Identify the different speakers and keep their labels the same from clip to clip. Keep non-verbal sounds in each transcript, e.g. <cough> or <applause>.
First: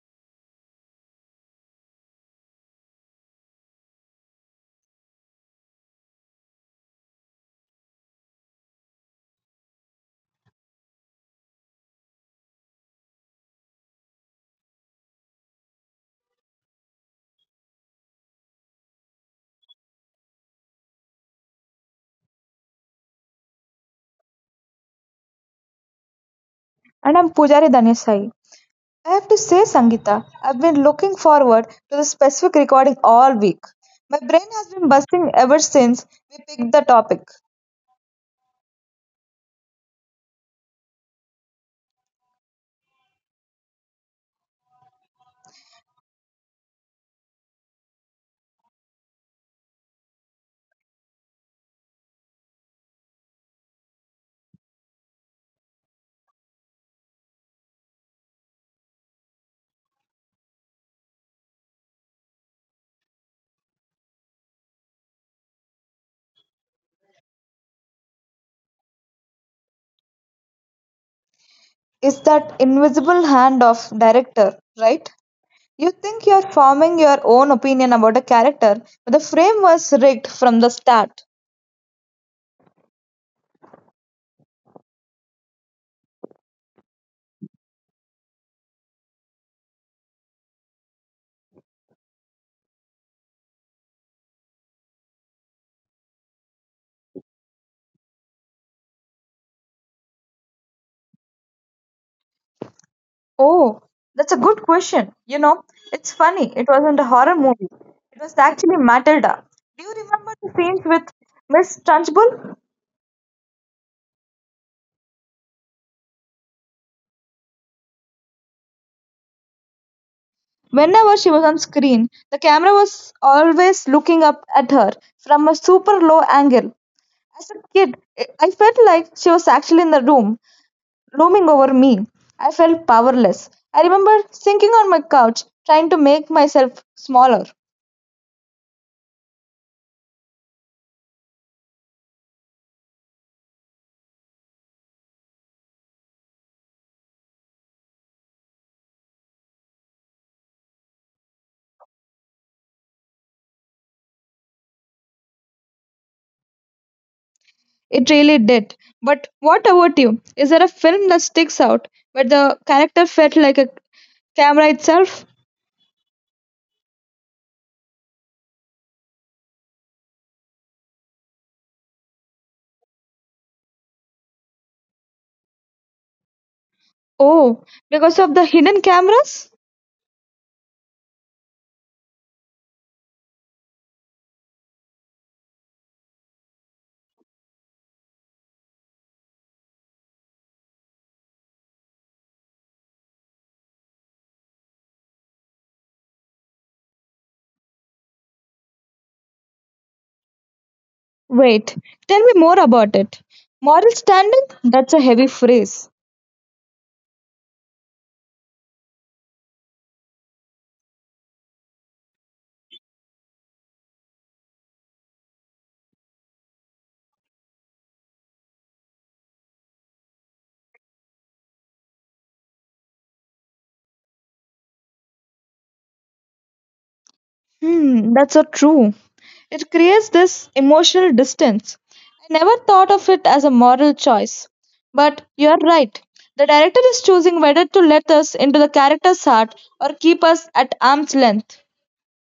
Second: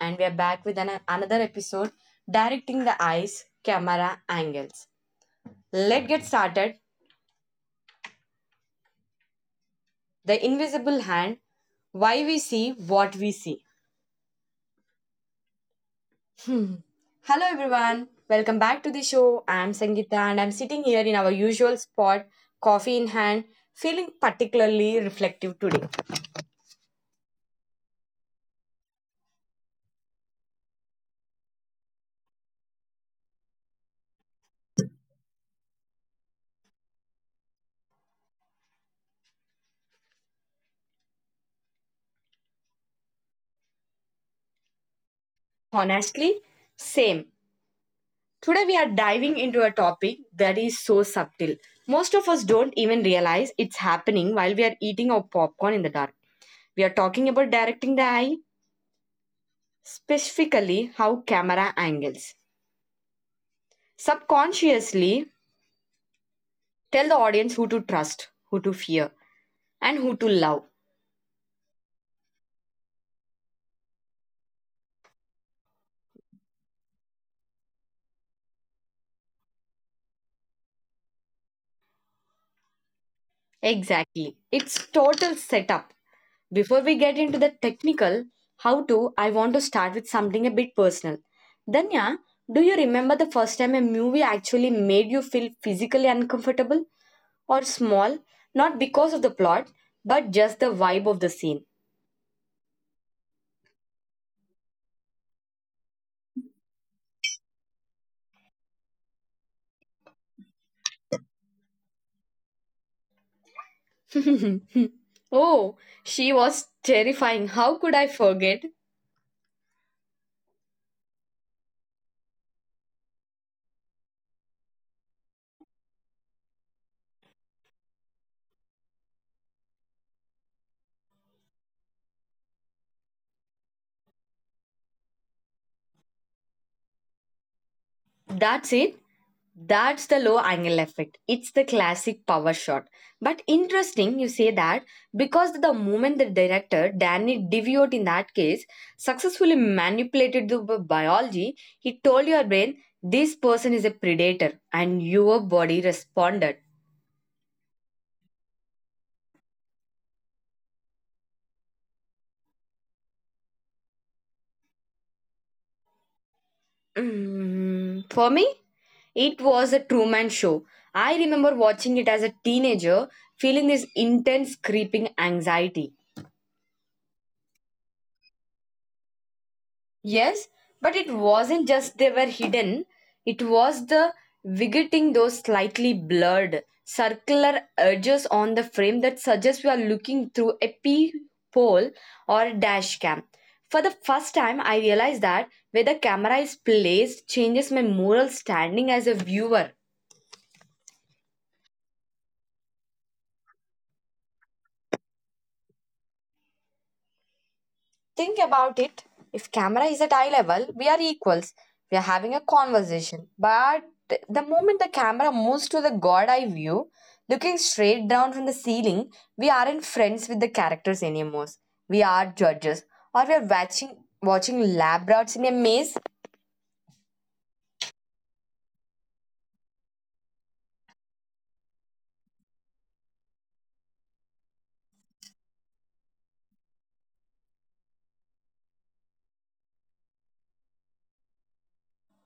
Speaker 1: and we are back with another episode directing the eyes, camera angles. Let's get started. The invisible hand, why we see what we see. Hmm. Hello everyone, welcome back to the show. I'm Sangeeta and I'm sitting here in our usual spot, coffee in hand, feeling particularly reflective today.
Speaker 2: And I'm Pujari Dhanesai. I have to say, Sangita, I've been looking forward to this specific recording all week. My brain has been buzzing ever since we picked the topic.
Speaker 1: Honestly, same. Today, we are diving into a topic that is so subtle. Most of us don't even realize it's happening while we are eating our popcorn in the dark. We are talking about directing the eye, specifically how camera angles subconsciously tell the audience who to trust, who to fear, and who to love.
Speaker 2: It's that invisible hand of director, right? You think you're forming your own opinion about a character, but the frame was rigged from the start.
Speaker 1: Exactly. It's total setup. Before we get into the technical, how to, I want to start with something a bit personal. Danya, do you remember the first time a movie actually made you feel physically uncomfortable or small? Not because of the plot, but just the vibe of the scene.
Speaker 2: Oh, that's a good question. You know, it's funny. It wasn't a horror movie. It was actually Matilda. Do you remember the scenes with Miss Trunchbull?
Speaker 1: <laughs> Oh, she was terrifying. How could I forget?
Speaker 2: Whenever she was on screen, the camera was always looking up at her from a super low angle. As a kid, I felt like she was actually in the room, looming over me. I felt powerless. I remember sinking on my couch, trying to make myself smaller.
Speaker 1: That's it. That's the low angle effect. It's the classic power shot. But interesting you say that because the moment the director Danny DeVito in that case successfully manipulated the biology, he told your brain this person is a predator and your body responded.
Speaker 2: It really did. But what about you? Is there a film that sticks out where the character felt like a camera itself?
Speaker 1: Mm, for me, it was a Truman Show. I remember watching it as a teenager, feeling this intense creeping anxiety.
Speaker 2: Oh, because of the hidden cameras?
Speaker 1: Yes, but it wasn't just they were hidden, it was the vigating those slightly blurred, circular edges on the frame that suggests we are looking through a peephole or a dash cam. For the first time, I realized that where the camera is placed changes my moral standing as a viewer.
Speaker 2: Wait, tell me more about it. Moral standing? That's a heavy phrase.
Speaker 1: Think about it. If camera is at eye level, we are equals. We are having a conversation. But the moment the camera moves to the god eye view, looking straight down from the ceiling, we aren't friends with the characters anymore. We are judges, or we are watching lab rats in a maze.
Speaker 2: Hmm, that's so true. It creates this emotional distance. I never thought of it as a moral choice. But you're right. The director is choosing whether to let us into the character's heart or keep us at arm's length.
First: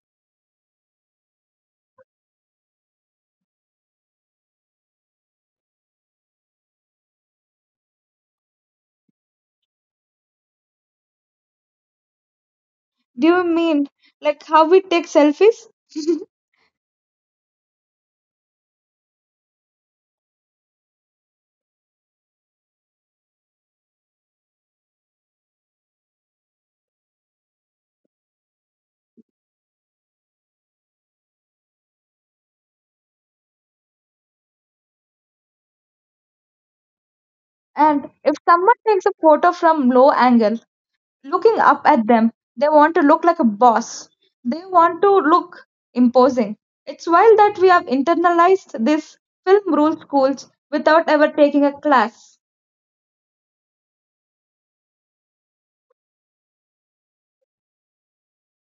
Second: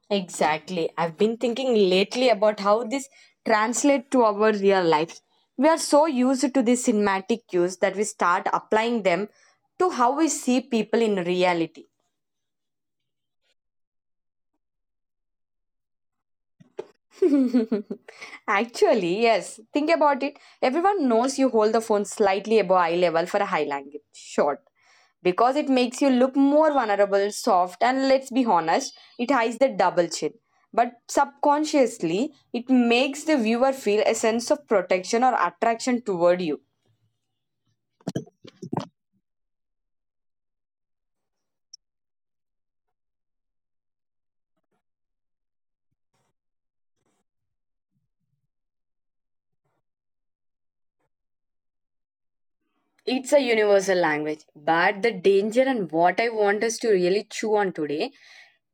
Speaker 1: Exactly. I've been thinking lately about how this translates to our real lives. We are so used to these cinematic cues that we start applying them to how we see people in reality.
Speaker 2: Do you mean like how we take selfies? <laughs>
Speaker 1: <laughs> Actually, yes. Think about it. Everyone knows you hold the phone slightly above eye level for a high language shot because it makes you look more vulnerable, soft, and let's be honest, it hides the double chin. But subconsciously, it makes the viewer feel a sense of protection or attraction toward you.
Speaker 2: And if someone takes a photo from low angle, looking up at them. They want to look like a boss. They want to look imposing. It's wild that we have internalized these film rule schools without ever taking a class.
Speaker 1: It's a universal language, but the danger and what I want us to really chew on today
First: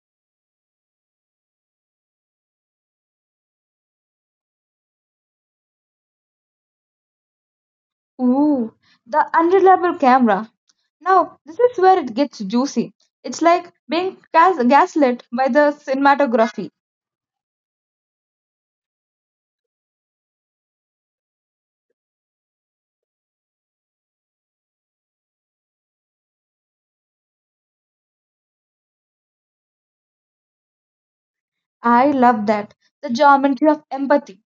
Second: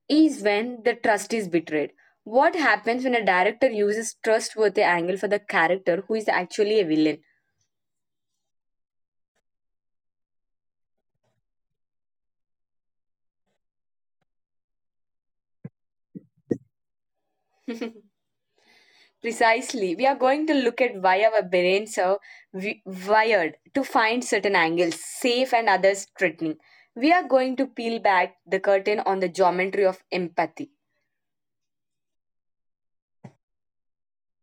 Speaker 1: is when the trust is betrayed. What happens when a director uses trustworthy angle for the character who is actually a villain?
Speaker 2: Ooh, the unreliable camera. Now, this is where it gets juicy. It's like being gaslit by the cinematography.
Speaker 1: Precisely, we are going to look at why our brains are wi- wired to find certain angles safe and others threatening. We are going to peel back the curtain on the geometry of empathy.
Speaker 2: I love that. The geometry of empathy.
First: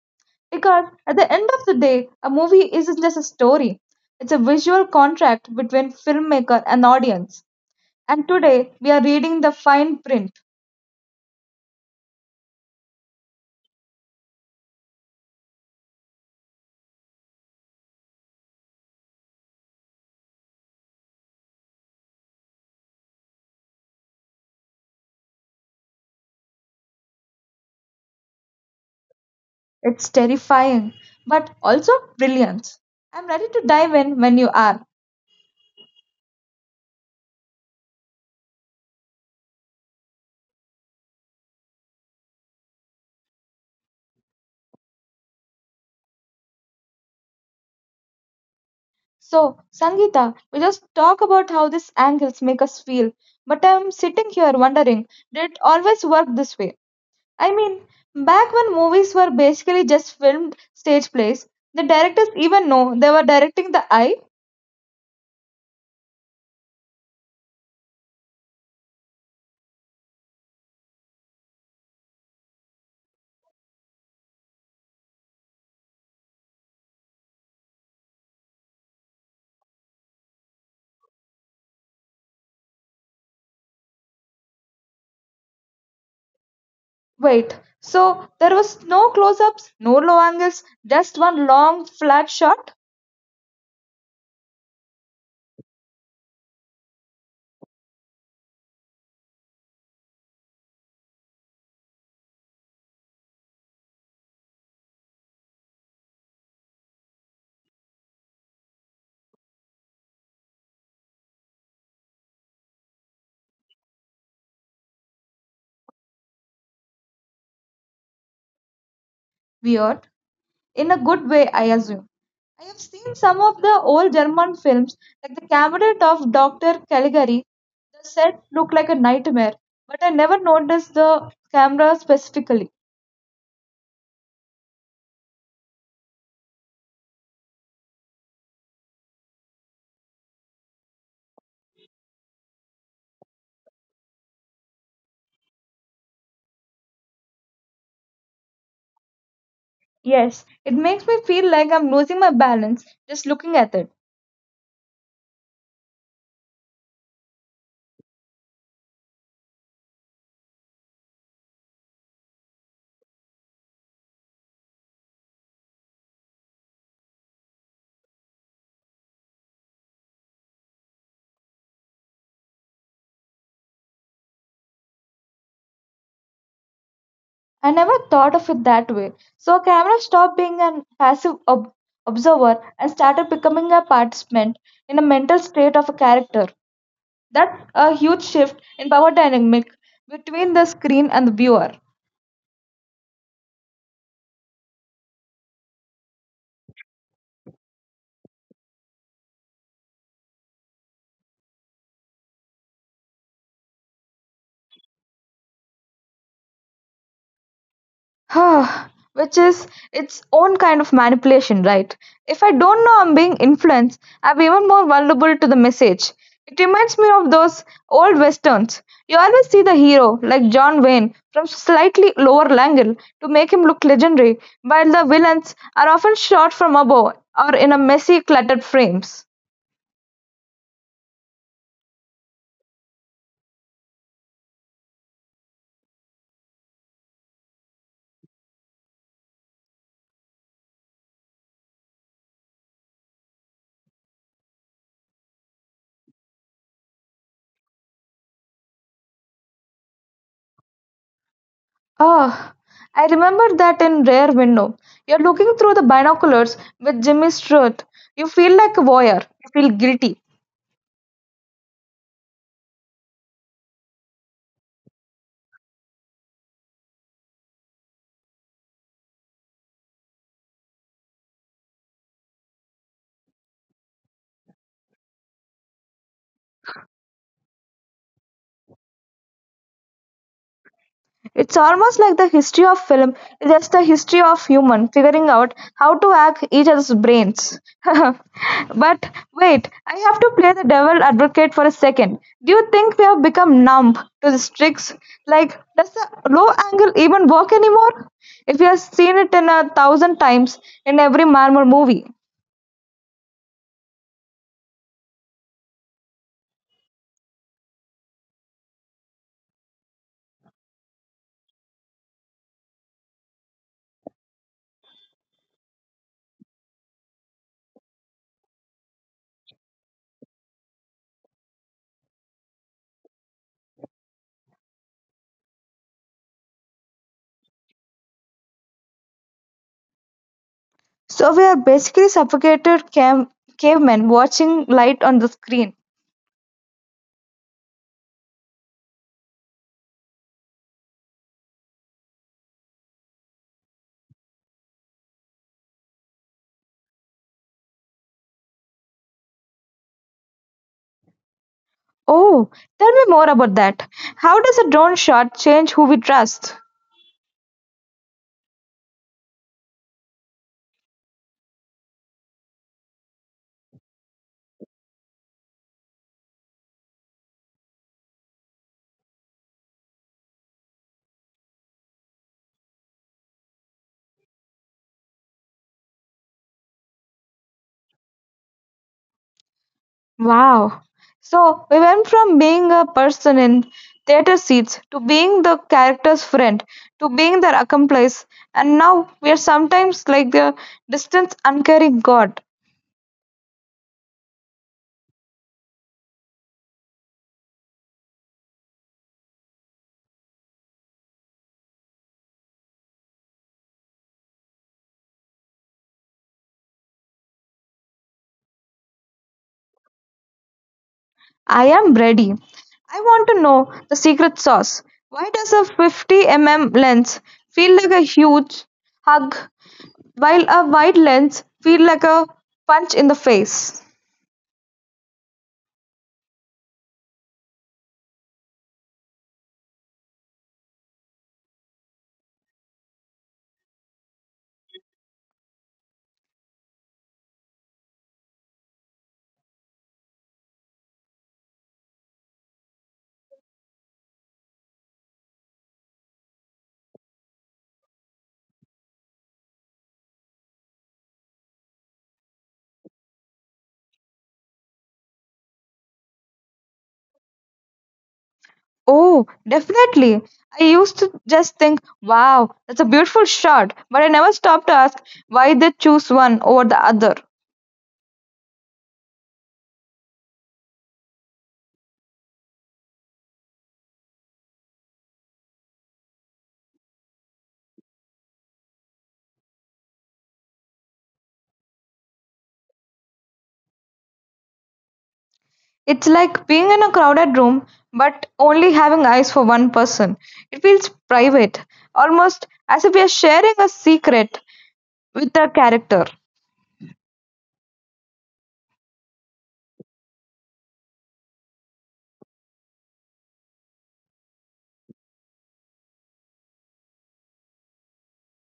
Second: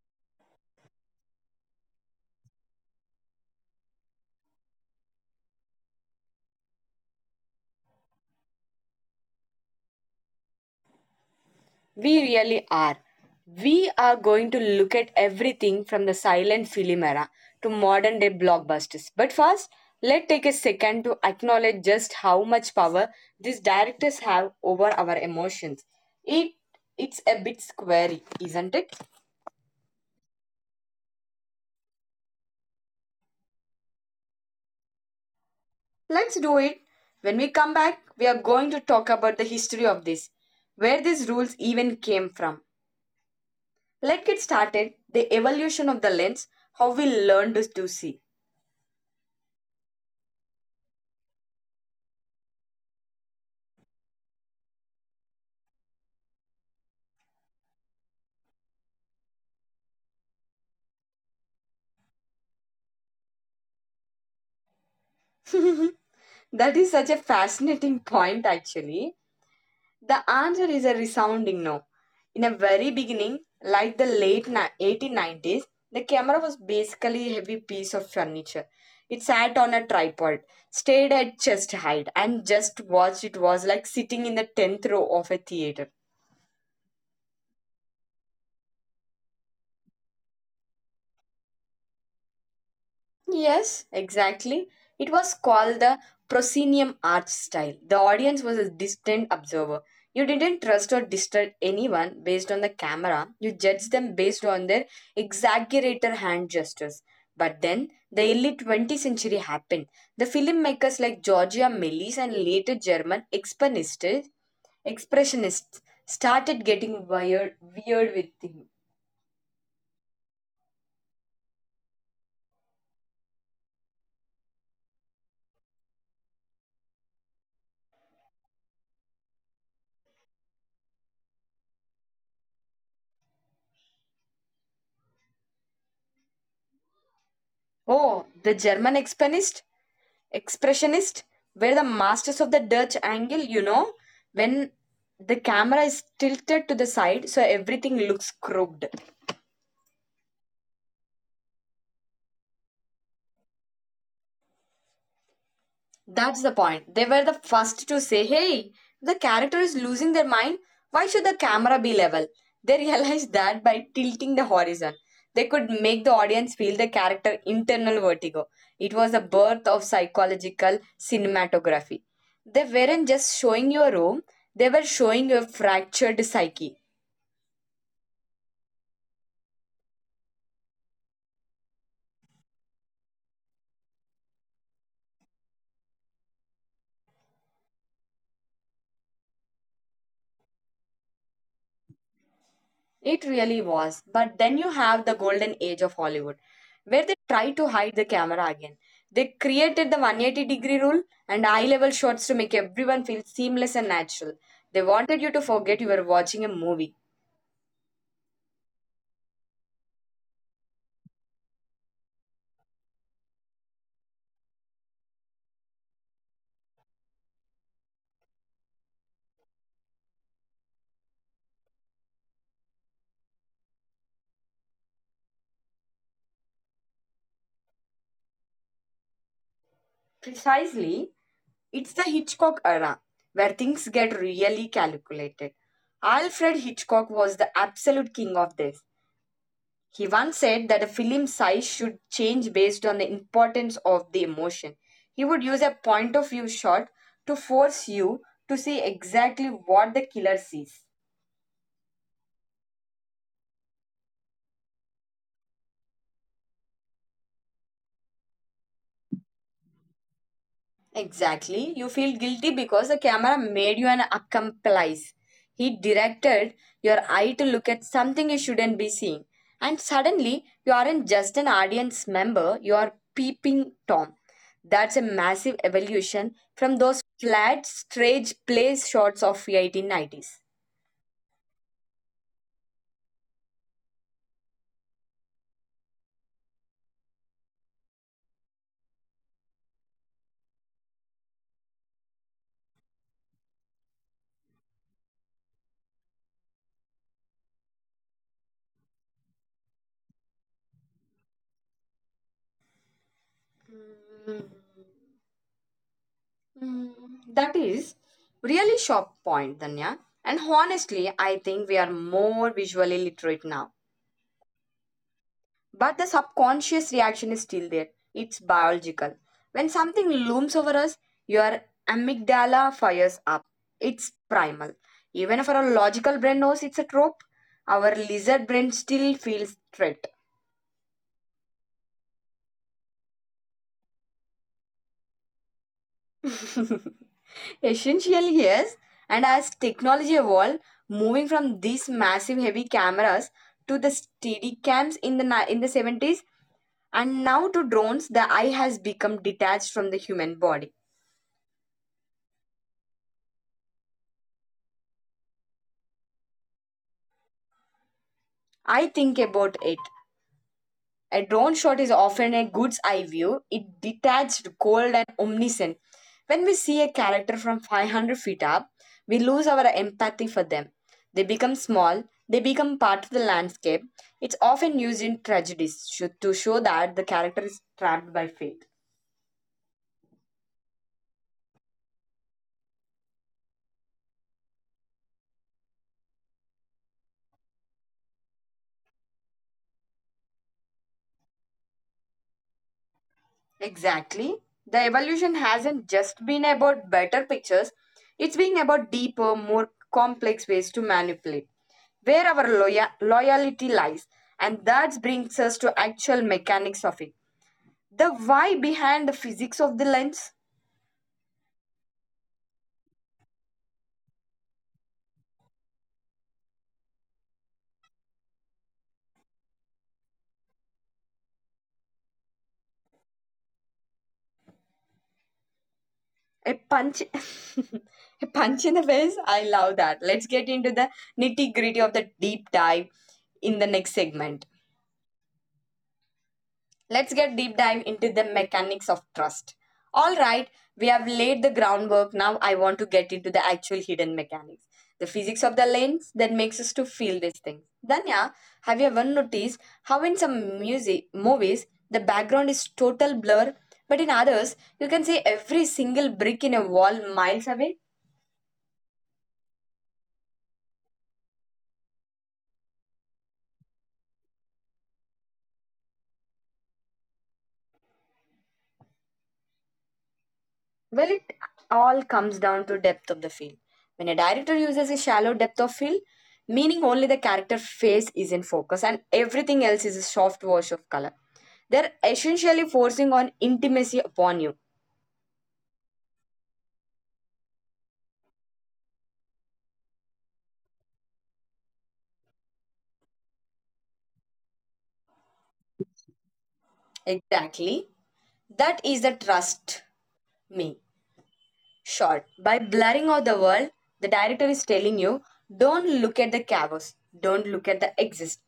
Speaker 2: Because at the end of the day, a movie isn't just a story, it's a visual contract between filmmaker and audience. And today, we are reading the fine print.
Speaker 1: We really are. We are going to look at everything from the silent film era to modern day blockbusters. But first, let's take a second to acknowledge just how much power these directors have over our emotions. It it's a bit squarey, isn't it?
Speaker 2: It's terrifying, but also brilliant. I'm ready to dive in when you are.
Speaker 1: Let's do it. When we come back, we are going to talk about the history of this, where these rules even came from. Let's get started. The evolution of the lens, how we learned to see.
Speaker 2: So, Sangeeta, we just talk about how these angles make us feel. But I'm sitting here wondering, did it always work this way? I mean, back when movies were basically just filmed stage plays, the directors even know they were directing the eye.
Speaker 1: That is such a fascinating point, actually. The answer is a resounding no. In the very beginning, like the late 1890s, the camera was basically a heavy piece of furniture. It sat on a tripod, stayed at chest height, and just watched. It was like sitting in the 10th row of a theater.
Speaker 2: Wait, so there was no close-ups, no low angles, just one long flat shot?
Speaker 1: Yes, exactly. It was called the proscenium arch style. The audience was a distant observer. You didn't trust or disturb anyone based on the camera. You judged them based on their exaggerated hand gestures. But then the early 20th century happened. The filmmakers like Georgia Melis and later German expressionists started getting weird with him.
Speaker 2: Weird. In a good way, I assume. I have seen some of the old German films, like the cabinet of Dr. Caligari. The set looked like a nightmare, but I never noticed the camera specifically.
Speaker 1: Oh, the German expressionist were the masters of the Dutch angle, you know, when the camera is tilted to the side so everything looks crooked.
Speaker 2: Yes, it makes me feel like I'm losing my balance just looking at it.
Speaker 1: That's the point. They were the first to say, hey, the character is losing their mind. Why should the camera be level? They <laughs> realized that by tilting the horizon. They could make the audience feel the character internal vertigo. It was the birth of psychological cinematography. They weren't just showing you a room, they were showing your fractured psyche.
Speaker 2: I never thought of it that way. So, camera stopped being a passive observer and started becoming a participant in a mental state of a character. That's a huge shift in power dynamic between the screen and the viewer.
Speaker 1: It really was. But then you have the golden age of Hollywood, where they try to hide the camera again. They created the 180-degree rule and eye level shots to make everyone feel seamless and natural. They wanted you to forget you were watching a movie.
Speaker 2: Huh, which is its own kind of manipulation, right? If I don't know I'm being influenced, I'm even more vulnerable to the message. It reminds me of those old westerns. You always see the hero, like John Wayne, from slightly lower angle to make him look legendary, while the villains are often shot from above or in a messy, cluttered frames.
Speaker 1: Precisely, it's the Hitchcock era, where things get really calculated. Alfred Hitchcock was the absolute king of this. He once said that a film's size should change based on the importance of the emotion. He would use a point of view shot to force you to see exactly what the killer sees.
Speaker 2: Oh, I remember that in Rare Window. You're looking through the binoculars with Jimmy Stewart. You feel like a voyeur. You feel guilty.
Speaker 1: Exactly. You feel guilty because the camera made you an accomplice. He directed your eye to look at something you shouldn't be seeing. And suddenly, you aren't just an audience member, you are peeping Tom. That's a massive evolution from those flat, strange place shots of the 1890s.
Speaker 2: It's almost like the history of film is just the history of human figuring out how to hack each other's brains. <laughs> But wait, I have to play the devil advocate for a second. Do you think we have become numb to these tricks? Like, does the low angle even work anymore? If we have seen it in a thousand times in every Marvel movie.
Speaker 1: Mm, mm, That is really sharp point, Danya. And honestly, I think we are more visually literate now. But the subconscious reaction is still there. It's biological. When something looms over us, your amygdala fires up. It's primal. Even if our logical brain knows it's a trope, our lizard brain still feels threat.
Speaker 2: So we are basically cavemen watching light on the screen.
Speaker 1: <laughs> Essentially, yes. And as technology evolved, moving from these massive heavy cameras to the steady cams in in the 70s and now to drones, the eye has become detached from the human body.
Speaker 2: Oh, tell me more about that. How does a drone shot change who we trust?
Speaker 1: I think about it. A drone shot is often a good eye view. It detached, cold, and omniscient. When we see a character from 500 feet up, we lose our empathy for them. They become small, they become part of the landscape. It's often used in tragedies to show that the character is trapped by fate.
Speaker 2: Wow. So we went from being a person in theater seats to being the character's friend to being their accomplice, and now we are sometimes like the distant, uncaring god.
Speaker 1: Exactly. The evolution hasn't just been about better pictures, it's been about deeper, more complex ways to manipulate, where our loyalty lies. And that brings us to actual mechanics of it. The why behind the physics of the lens.
Speaker 2: I am ready. I want to know the secret sauce. Why does a 50 mm lens feel like a huge hug while a wide lens feel like a punch in the face?
Speaker 1: A punch <laughs> a punch in the face. I love that. Let's get into the nitty-gritty of the deep dive in the next segment. Let's get deep dive into the mechanics of trust. All right, we have laid the groundwork. Now I want to get into the actual hidden mechanics, the physics of the lens that makes us to feel these things. Danya, have you ever noticed how in some music movies the background is total blur, but in others you can see every single brick in a wall miles away?
Speaker 2: Oh, definitely. I used to just think, wow, that's a beautiful shot, but I never stopped to ask why they choose one over the other.
Speaker 1: Well, it all comes down to depth of the field. When a director uses a shallow depth of field, meaning only the character face is in focus and everything else is a soft wash of color, they're essentially forcing on intimacy upon you.
Speaker 2: It's like being in a crowded room but only having eyes for one person. It feels private, almost as if we are sharing a secret with a character.
Speaker 1: Exactly. That is the trust me. Short. By blurring out the world, the director is telling you don't look at the chaos, don't look at the exist.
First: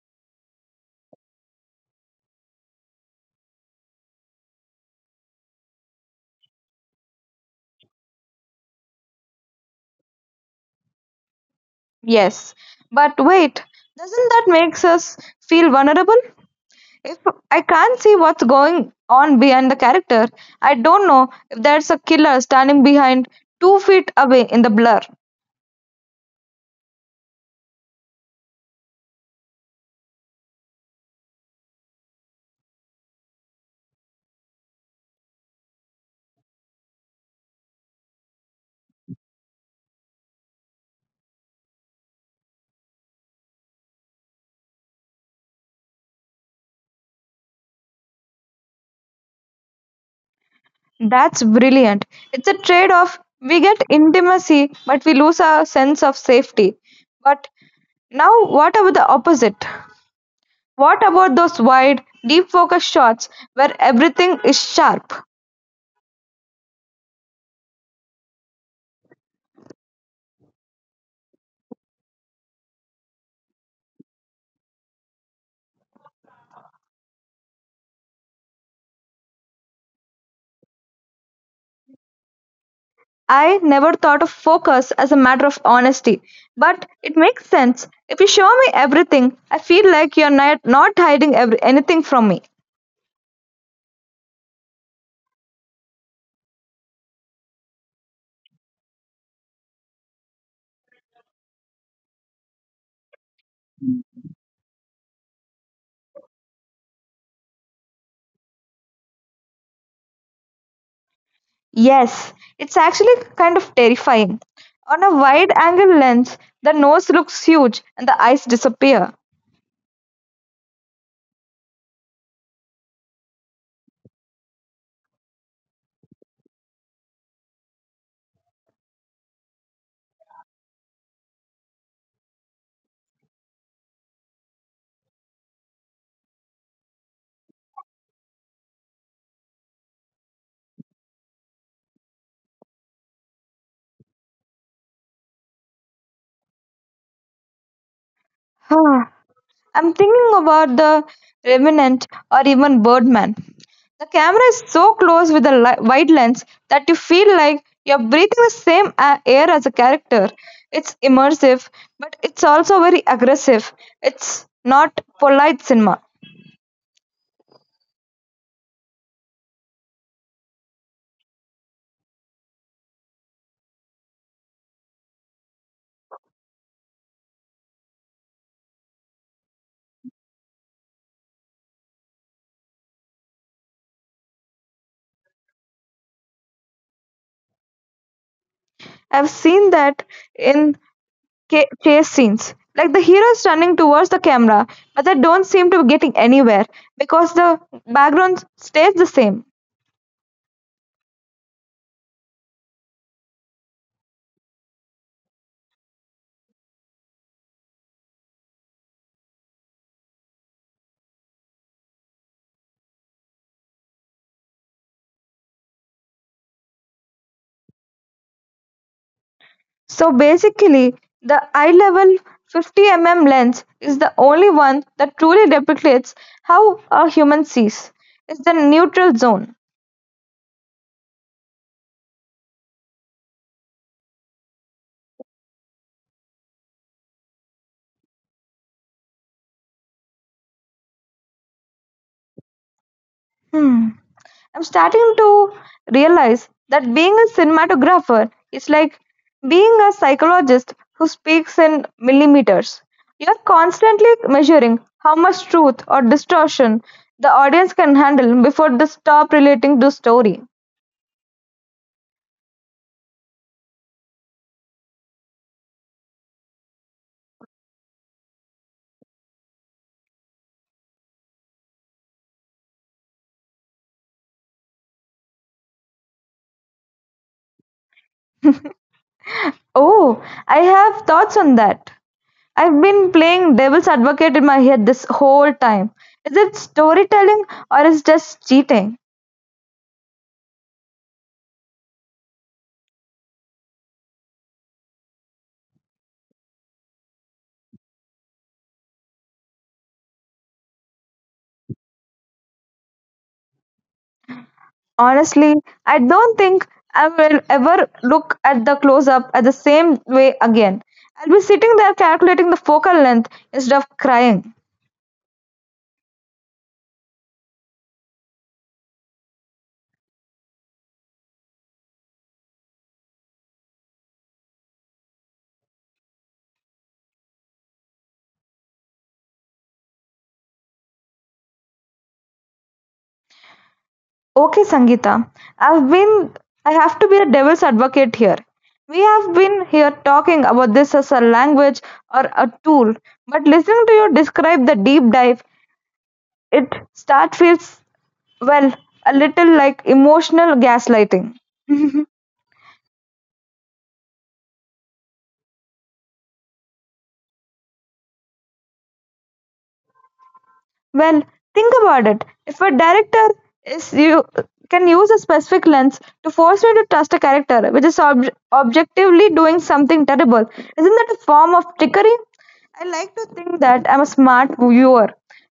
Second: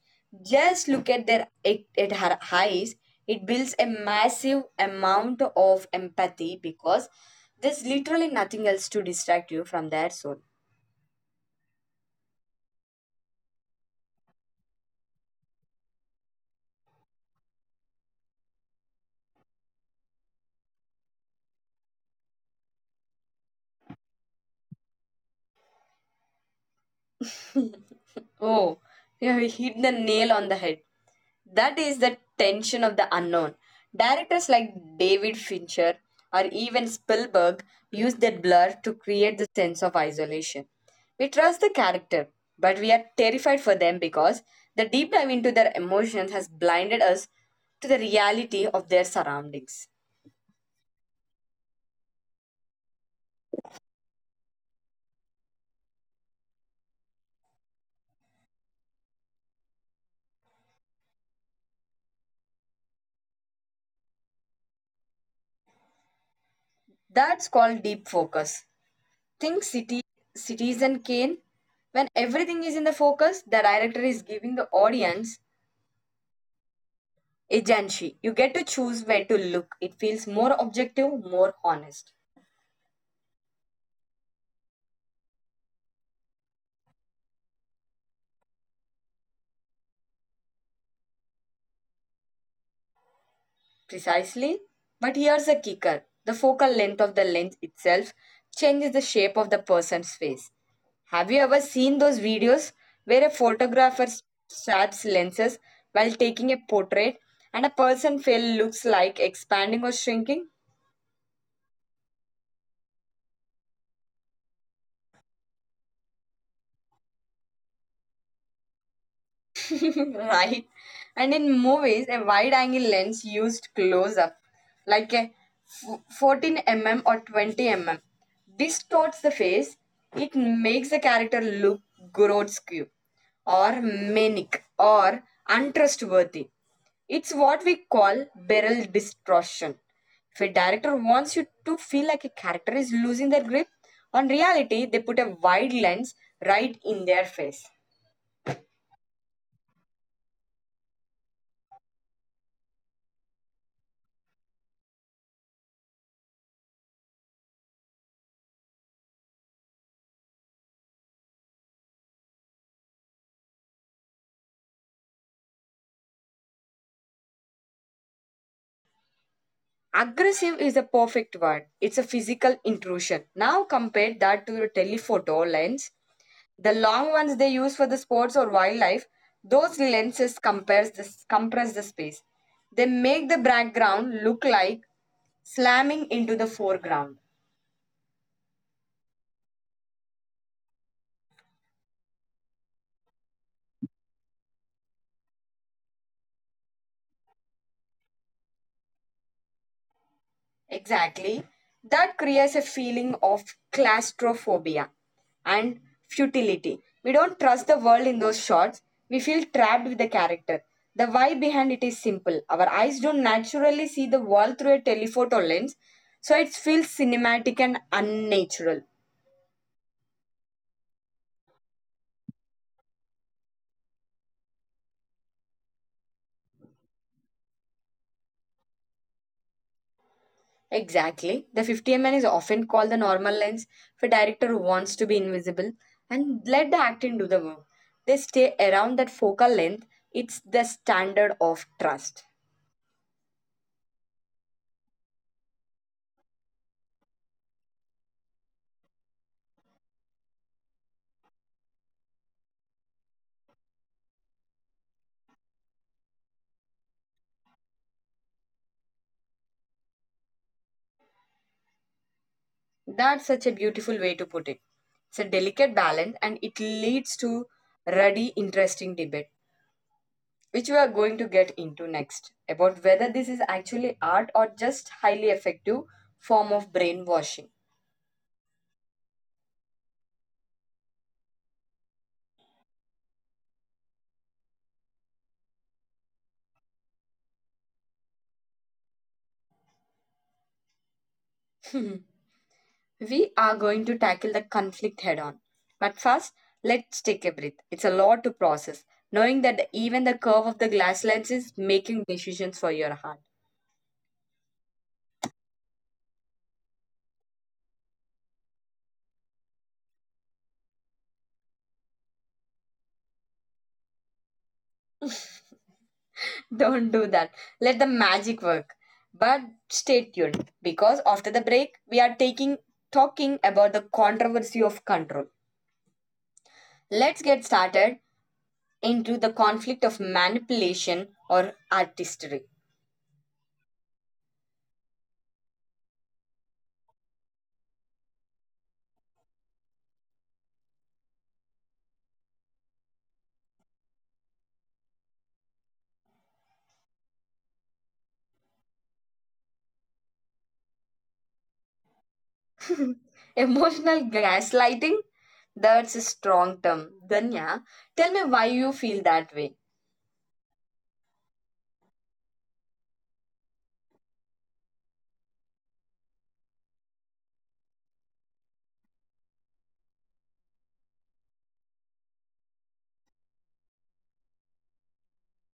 Speaker 1: Just look at their at her eyes. It builds a massive amount of empathy because there's literally nothing else to distract you from their soul.
Speaker 2: Yes, but wait, doesn't that make us feel vulnerable? If I can't see what's going on behind the character, I don't know if there's a killer standing behind 2 feet away in the blur.
Speaker 1: Oh, you have hit the nail on the head. That is the tension of the unknown. Directors like David Fincher or even Spielberg use that blur to create the sense of isolation. We trust the character, but we are terrified for them because the deep dive into their emotions has blinded us to the reality of their surroundings.
Speaker 2: That's brilliant. It's a trade off. We get intimacy, but we lose our sense of safety. But now, what about the opposite? What about those wide, deep focus shots where everything is sharp?
Speaker 1: That's called deep focus. Think city, Citizen Kane. When everything is in the focus, the director is giving the audience agency. You get to choose where to look. It feels more objective, more honest.
Speaker 2: I never thought of focus as a matter of honesty, but it makes sense. If you show me everything, I feel like you're not, not hiding anything from me.
Speaker 1: Precisely. But here's a kicker the focal length of the lens itself changes the shape of the person's face. Have you ever seen those videos where a photographer swaps lenses while taking a portrait and a person's face looks like expanding or shrinking?
Speaker 2: Yes, it's actually kind of terrifying. On a wide angle lens, the nose looks huge and the eyes disappear.
Speaker 1: <laughs> Right? And in movies, a wide angle lens used close up, like a f- 14 mm or 20 mm, distorts the face. It makes the character look grotesque or manic or untrustworthy. It's what we call barrel distortion. If a director wants you to feel like a character is losing their grip on reality, they put a wide lens right in their face.
Speaker 2: <sighs> I'm thinking about The Revenant or even Birdman. The camera is so close with a wide lens that you feel like you're breathing the same air as a character. It's immersive, but it's also very aggressive. It's not polite cinema.
Speaker 1: Aggressive is a perfect word. It's a physical intrusion. Now compare that to your telephoto lens. The long ones they use for the sports or wildlife, those lenses compares this compress the space. They make the background look like slamming into the foreground.
Speaker 2: I've seen that in chase scenes. Like the heroes running towards the camera, but they don't seem to be getting anywhere because the background stays the same.
Speaker 1: Exactly. That creates a feeling of claustrophobia and futility. We don't trust the world in those shots. We feel trapped with the character. The why behind it is simple. Our eyes don't naturally see the world through a telephoto lens, so it feels cinematic and unnatural.
Speaker 2: So basically, the eye-level 50-mm lens is the only one that truly depicts how a human sees. It's the neutral zone.
Speaker 1: Exactly. The 50 mm is often called the normal lens if a director who wants to be invisible and let the acting do the work. They stay around that focal length. It's the standard of trust.
Speaker 2: Hmm. I'm starting to realize that being a cinematographer is like being a psychologist who speaks in millimeters. You're constantly measuring how much truth or distortion the audience can handle before they stop relating to story.
Speaker 1: That's such a beautiful way to put it. It's a delicate balance, and it leads to ruddy, interesting debate, which we are going to get into next, about whether this is actually art or just highly effective form of brainwashing.
Speaker 2: Oh, I have thoughts on that. I've been playing devil's advocate in my head this whole time. Is it storytelling or is it just cheating?
Speaker 1: <laughs> We are going to tackle the conflict head on. But first, let's take a breath. It's a lot to process, knowing that even the curve of the glass lens is making decisions for your heart.
Speaker 2: Honestly, I don't think I will ever look at the close up at the same way again. I'll be sitting there calculating the focal length instead of crying.
Speaker 1: <laughs> Don't do that. Let the magic work. But stay tuned, because after the break, we are taking talking about the controversy of control. Let's get started into the conflict of manipulation or artistry.
Speaker 2: Okay, Sangeeta, I've been I have to be a devil's advocate here. We have been here talking about this as a language or a tool, but listening to you describe the deep dive, it start feels well, a little like emotional gaslighting.
Speaker 1: <laughs> Emotional gaslighting? That's a strong term. Danya, tell me why you feel that way.
Speaker 2: Well, think about it. If a director is you can use a specific lens to force me to trust a character which is objectively doing something terrible, isn't that a form of trickery? I like to think that I'm a smart viewer.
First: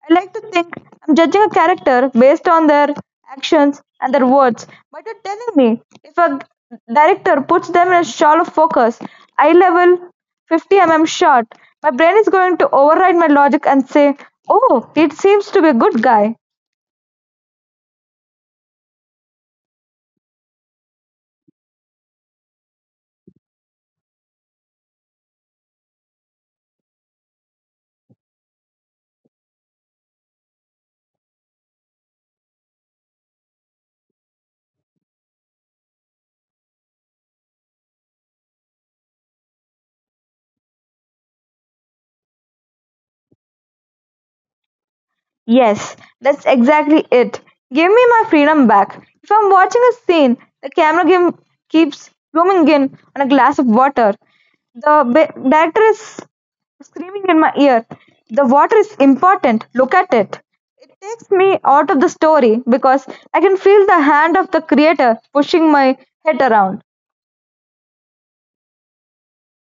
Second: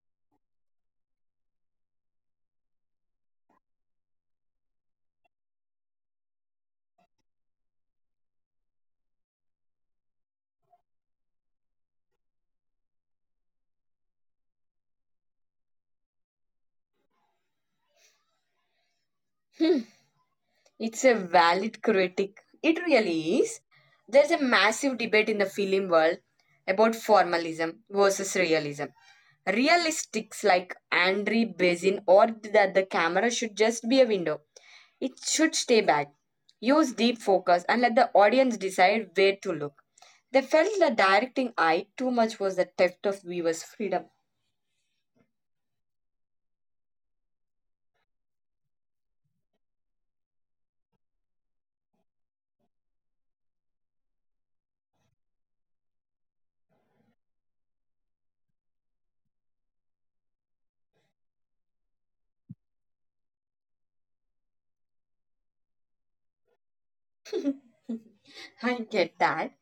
Speaker 2: I like to think I'm judging a character based on their actions and their words. But you're telling me if a director puts them in a shallow focus, eye level 50 mm shot, my brain is going to override my logic and say, oh, it seems to be a good guy.
Speaker 1: <laughs> It's a valid critic. It really is. There's a massive debate in the film world about formalism versus realism. Realistics like Andre Bazin ordered that the camera should just be a window. It should stay back. Use deep focus and let the audience decide where to look. They felt that directing eye too much was the theft of viewers' freedom.
Speaker 2: Yes, that's exactly it. Give me my freedom back. If I'm watching a scene, keeps zooming in on a glass of water. The director is screaming in my ear. The water is important. Look at it. It takes me out of the story because I can feel the hand of the creator pushing my head around.
Speaker 1: <laughs> I get that.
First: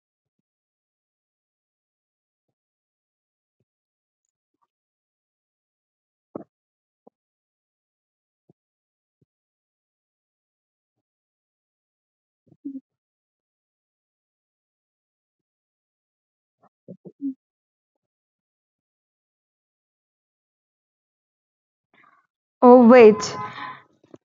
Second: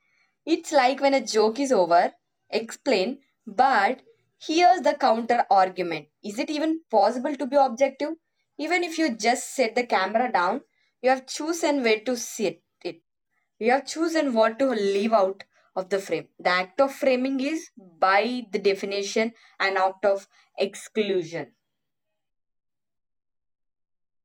Speaker 1: It's like when a joke is over, explain, but here's the counter argument. Is it even possible to be objective? Even if you just set the camera down, you have chosen where to sit it. You have chosen what to leave out of the frame. The act of framing is, by the definition, an act of exclusion.
Speaker 2: Oh, wait.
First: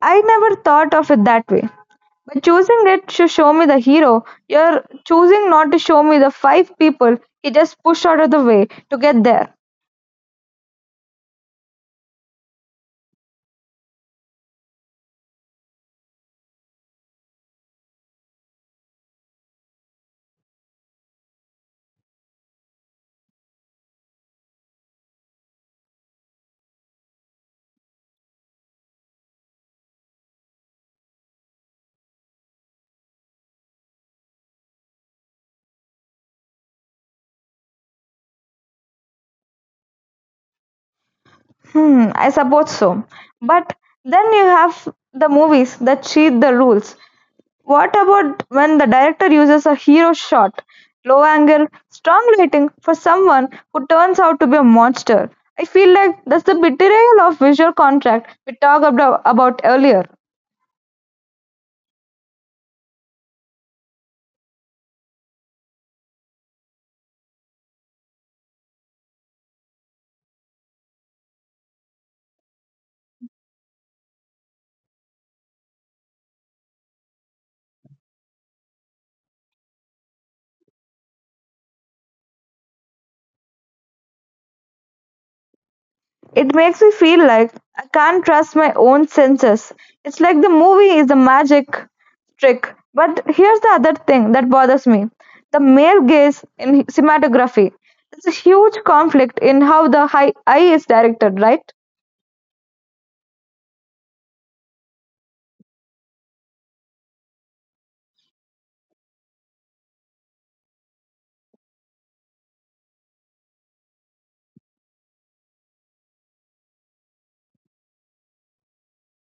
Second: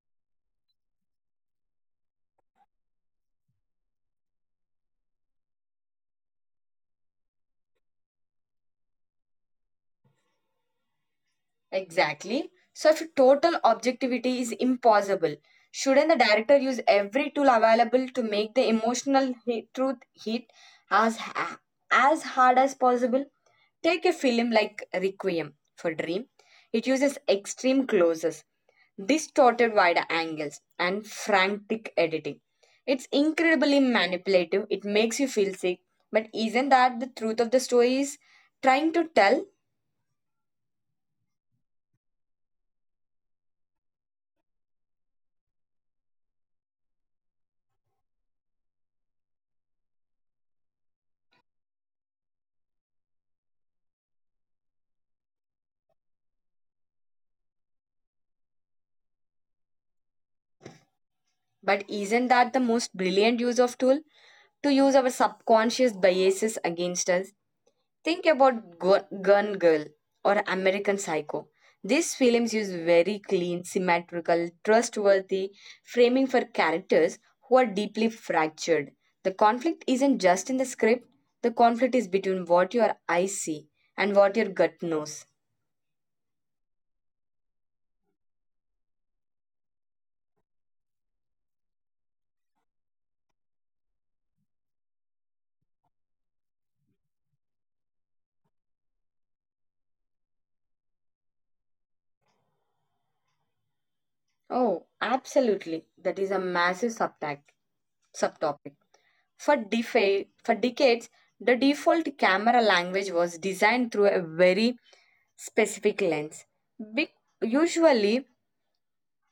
Speaker 2: I never thought of it that way. By choosing it to show me the hero, you're choosing not to show me the five people he just pushed out of the way to get there.
Speaker 1: Exactly. Such total objectivity is impossible. Shouldn't the director use every tool available to make the emotional hit, truth hit as ha- as hard as possible? Take a film like Requiem for Dream. It uses extreme closes, distorted wide angles, and frantic editing. It's incredibly manipulative. It makes you feel sick. But isn't that the truth of the story is trying to tell?
Speaker 2: Hmm, I suppose so. But then you have the movies that cheat the rules. What about when the director uses a hero shot, low angle, strong lighting for someone who turns out to be a monster? I feel like that's the betrayal of visual contract we talked about earlier.
Speaker 1: But isn't that the most brilliant use of tool? To use our subconscious biases against us. Think about Gun Girl or American Psycho. These films use very clean, symmetrical, trustworthy framing for characters who are deeply fractured. The conflict isn't just in the script, the conflict is between what your eyes see and what your gut knows.
Speaker 2: It makes me feel like I can't trust my own senses. It's like the movie is a magic trick. But here's the other thing that bothers me, the male gaze in cinematography. It's a huge conflict in how the high eye is directed, right?
Speaker 1: Oh, absolutely. That is a massive subtopic. For decades, the default camera language was designed through a very specific lens. Big, usually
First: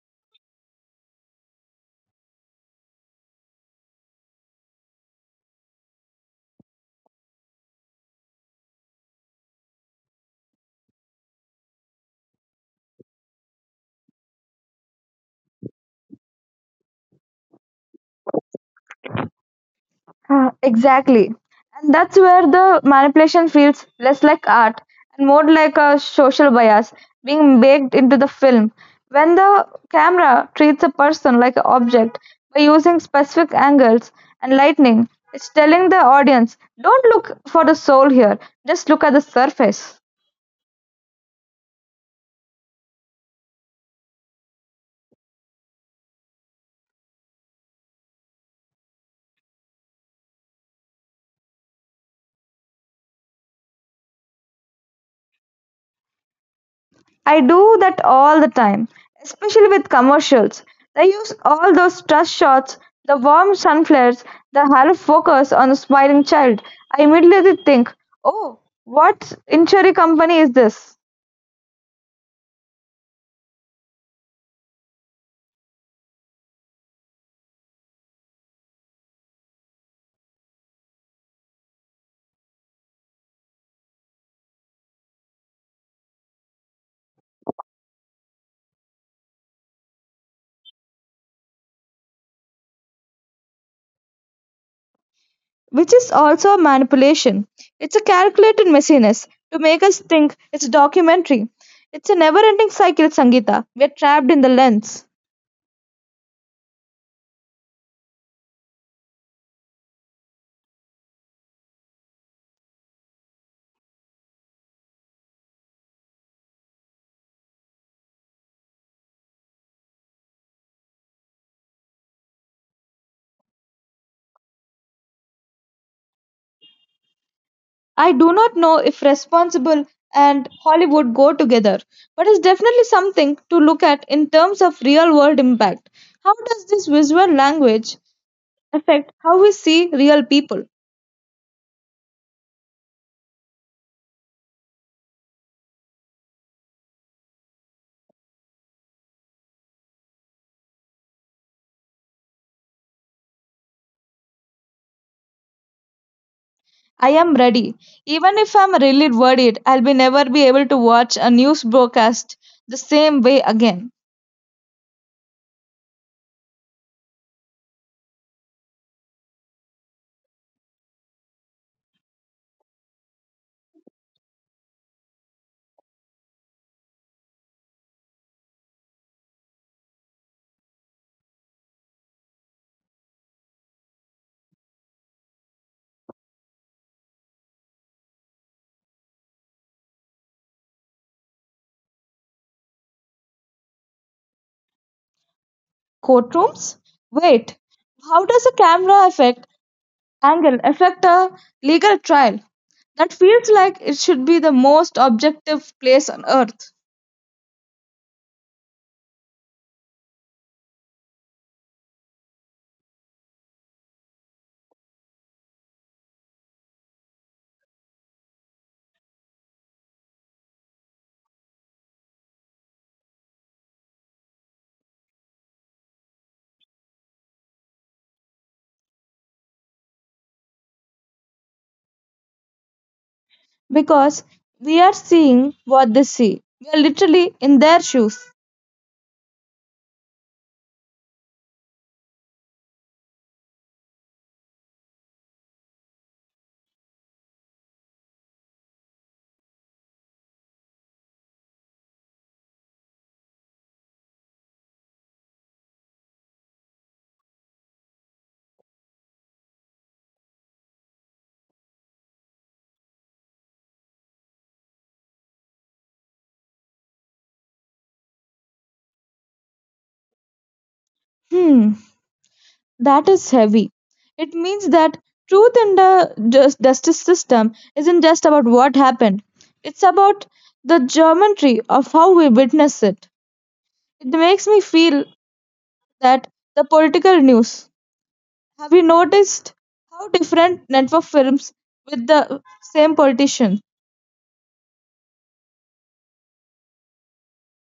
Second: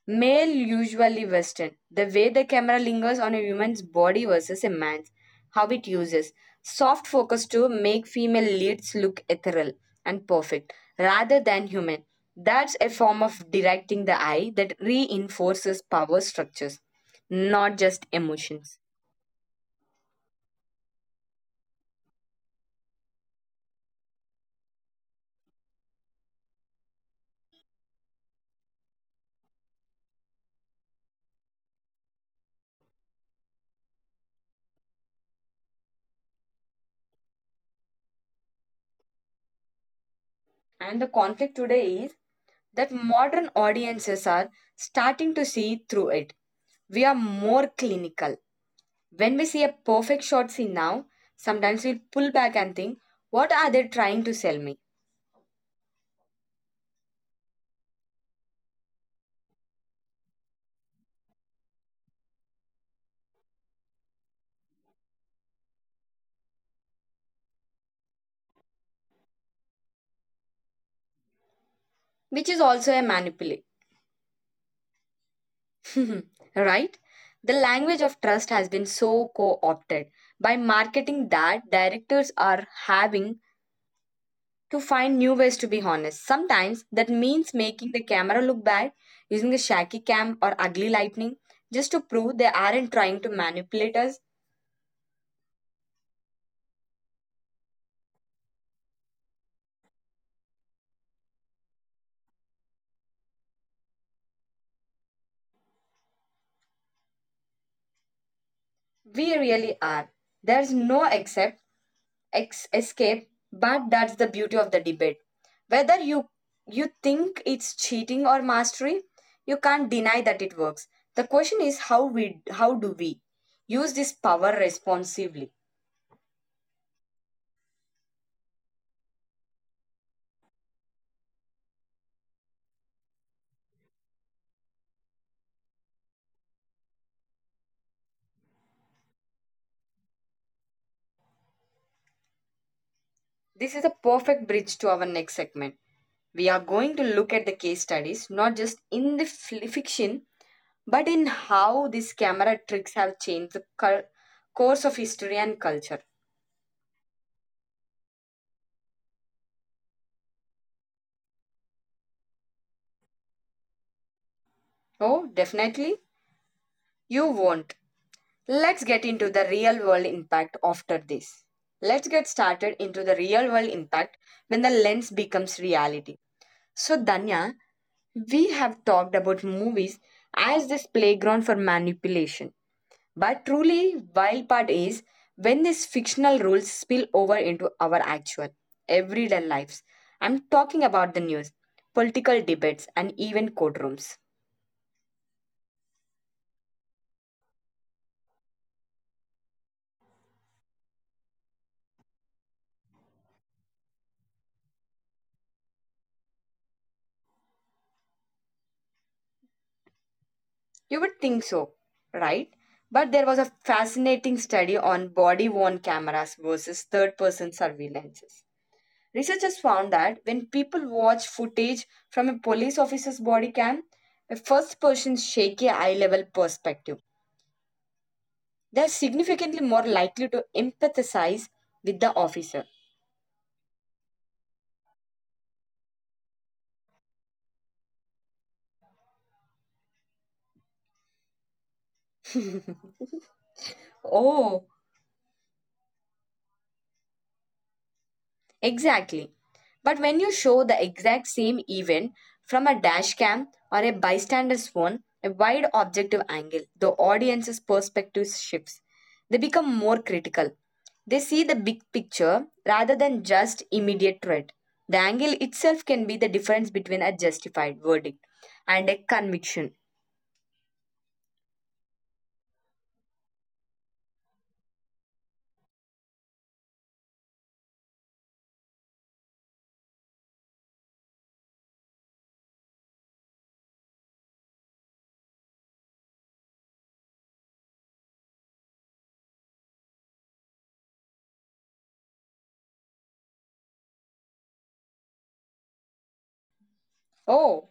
Speaker 1: male, usually Western. The way the camera lingers on a woman's body versus a man's, how it uses soft focus to make female leads look ethereal and perfect rather than human. That's a form of directing the eye that reinforces power structures, not just emotions.
Speaker 2: Exactly. And that's where the manipulation feels less like art and more like a social bias being baked into the film. When the camera treats a person like an object by using specific angles and lighting, it's telling the audience, don't look for the soul here, just look at the surface.
Speaker 1: And the conflict today is that modern audiences are starting to see through it. We are more clinical. When we see a perfect shot scene now, sometimes we pull back and think, what are they trying to sell me?
Speaker 2: I do that all the time, especially with commercials. They use all those trust shots, the warm sun flares, the halo focus on the smiling child. I immediately think, oh, what insurance company is this?
Speaker 1: Which is also a manipulation, <laughs> right? The language of trust has been so co opted by marketing that directors are having to find new ways to be honest. Sometimes that means making the camera look bad, using a shaky cam or ugly lighting, just to prove they aren't trying to manipulate us.
Speaker 2: Which is also a manipulation. It's a calculated messiness to make us think it's a documentary. It's a never ending cycle, Sangita. We're trapped in the lens.
Speaker 1: We really are. There's no escape, but that's the beauty of the debate. Whether you think it's cheating or mastery, you can't deny that it works. The question is, how do we use this power responsively?
Speaker 2: I do not know if responsible and Hollywood go together, but it's definitely something to look at in terms of real world impact. How does this visual language affect how we see real people?
Speaker 1: This is a perfect bridge to our next segment. We are going to look at the case studies, not just in the fiction, but in how these camera tricks have changed the course of history and culture.
Speaker 2: I am ready. Even if I'm really worried, I'll be never be able to watch a news broadcast the same way again.
Speaker 1: Oh, definitely, you won't. Let's get into the real world impact after this. Let's get started into the real world impact when the lens becomes reality. So, Danya, we have talked about movies as this playground for manipulation. But truly wild part is when these fictional rules spill over into our actual everyday lives. I'm talking about the news, political debates, and even courtrooms.
Speaker 2: Courtrooms? Wait, how does a camera affect angle affect a legal trial that feels like it should be the most objective place on earth
Speaker 1: You would think so, right? But there was a fascinating study on body-worn cameras versus third-person surveillances. Researchers found that when people watch footage from a police officer's body cam, a first person's shaky eye level perspective, they're significantly more likely to empathize with the officer.
Speaker 2: because we are seeing what they see. We are literally in their shoes.
Speaker 1: Oh, exactly. But when you show the exact same event from a dash cam or a bystander's phone, a wide objective angle, the audience's perspective shifts. They become more critical. They see the big picture rather than just immediate threat. The angle itself can be the difference between a justified verdict and a conviction.
Speaker 2: Hmm, that is heavy. It means that truth in the justice system isn't just about what happened, it's about the geometry of how we witness it. It makes me feel that the political news. Have you noticed how different network films with the same politician?
Speaker 1: Oh,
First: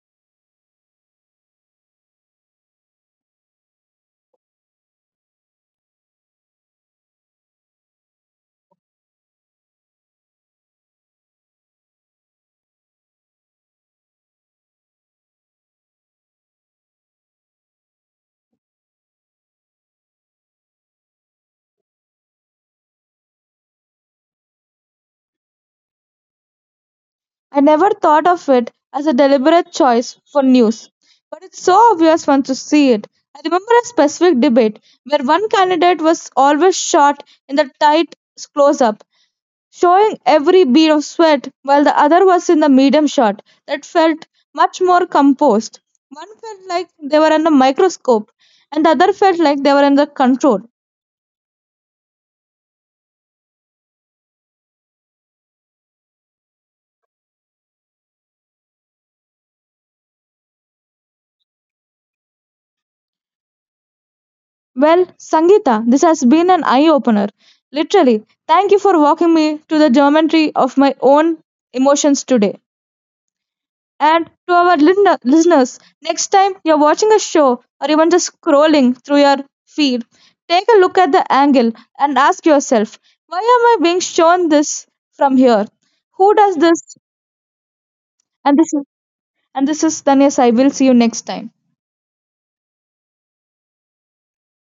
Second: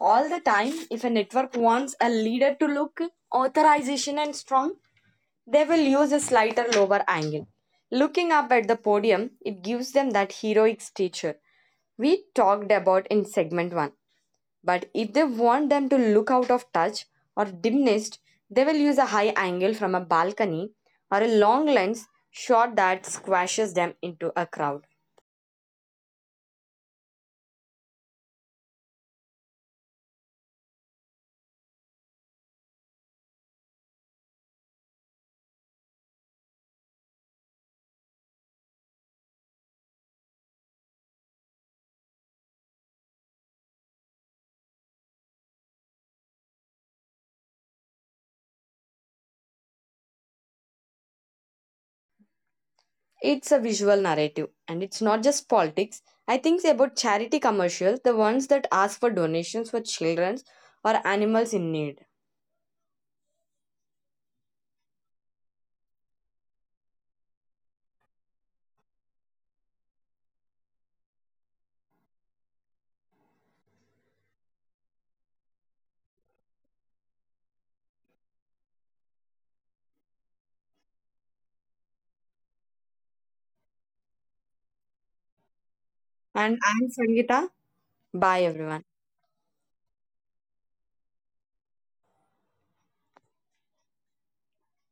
Speaker 1: all the time. If a network wants a leader to look authorization and strong, they will use a slighter lower angle. Looking up at the podium, it gives them that heroic stature we talked about in segment 1. But if they want them to look out of touch or diminished, they will use a high angle from a balcony or a long lens shot that squashes them into a crowd.
Speaker 2: I never thought of it as a deliberate choice for news, but it's so obvious once you see it. I remember a specific debate where one candidate was always shot in the tight close up, showing every bead of sweat, while the other was in the medium shot that felt much more composed. One felt like they were under a microscope, and the other felt like they were under control.
Speaker 1: It's a visual narrative, and it's not just politics. I think about charity commercials, the ones that ask for donations for children or animals in need.
Speaker 2: Well, Sangeeta, this has been an eye opener. Literally, thank you for walking me to the geometry of my own emotions today. And to our listeners, next time you're watching a show or even just scrolling through your feed, take a look at the angle and ask yourself, why am I being shown this from here? Who does
Speaker 1: And I'm
Speaker 2: this?
Speaker 1: Sangeeta. Bye,
Speaker 2: And this is
Speaker 1: everyone.
Speaker 2: and this is Danyas. I will see you next time.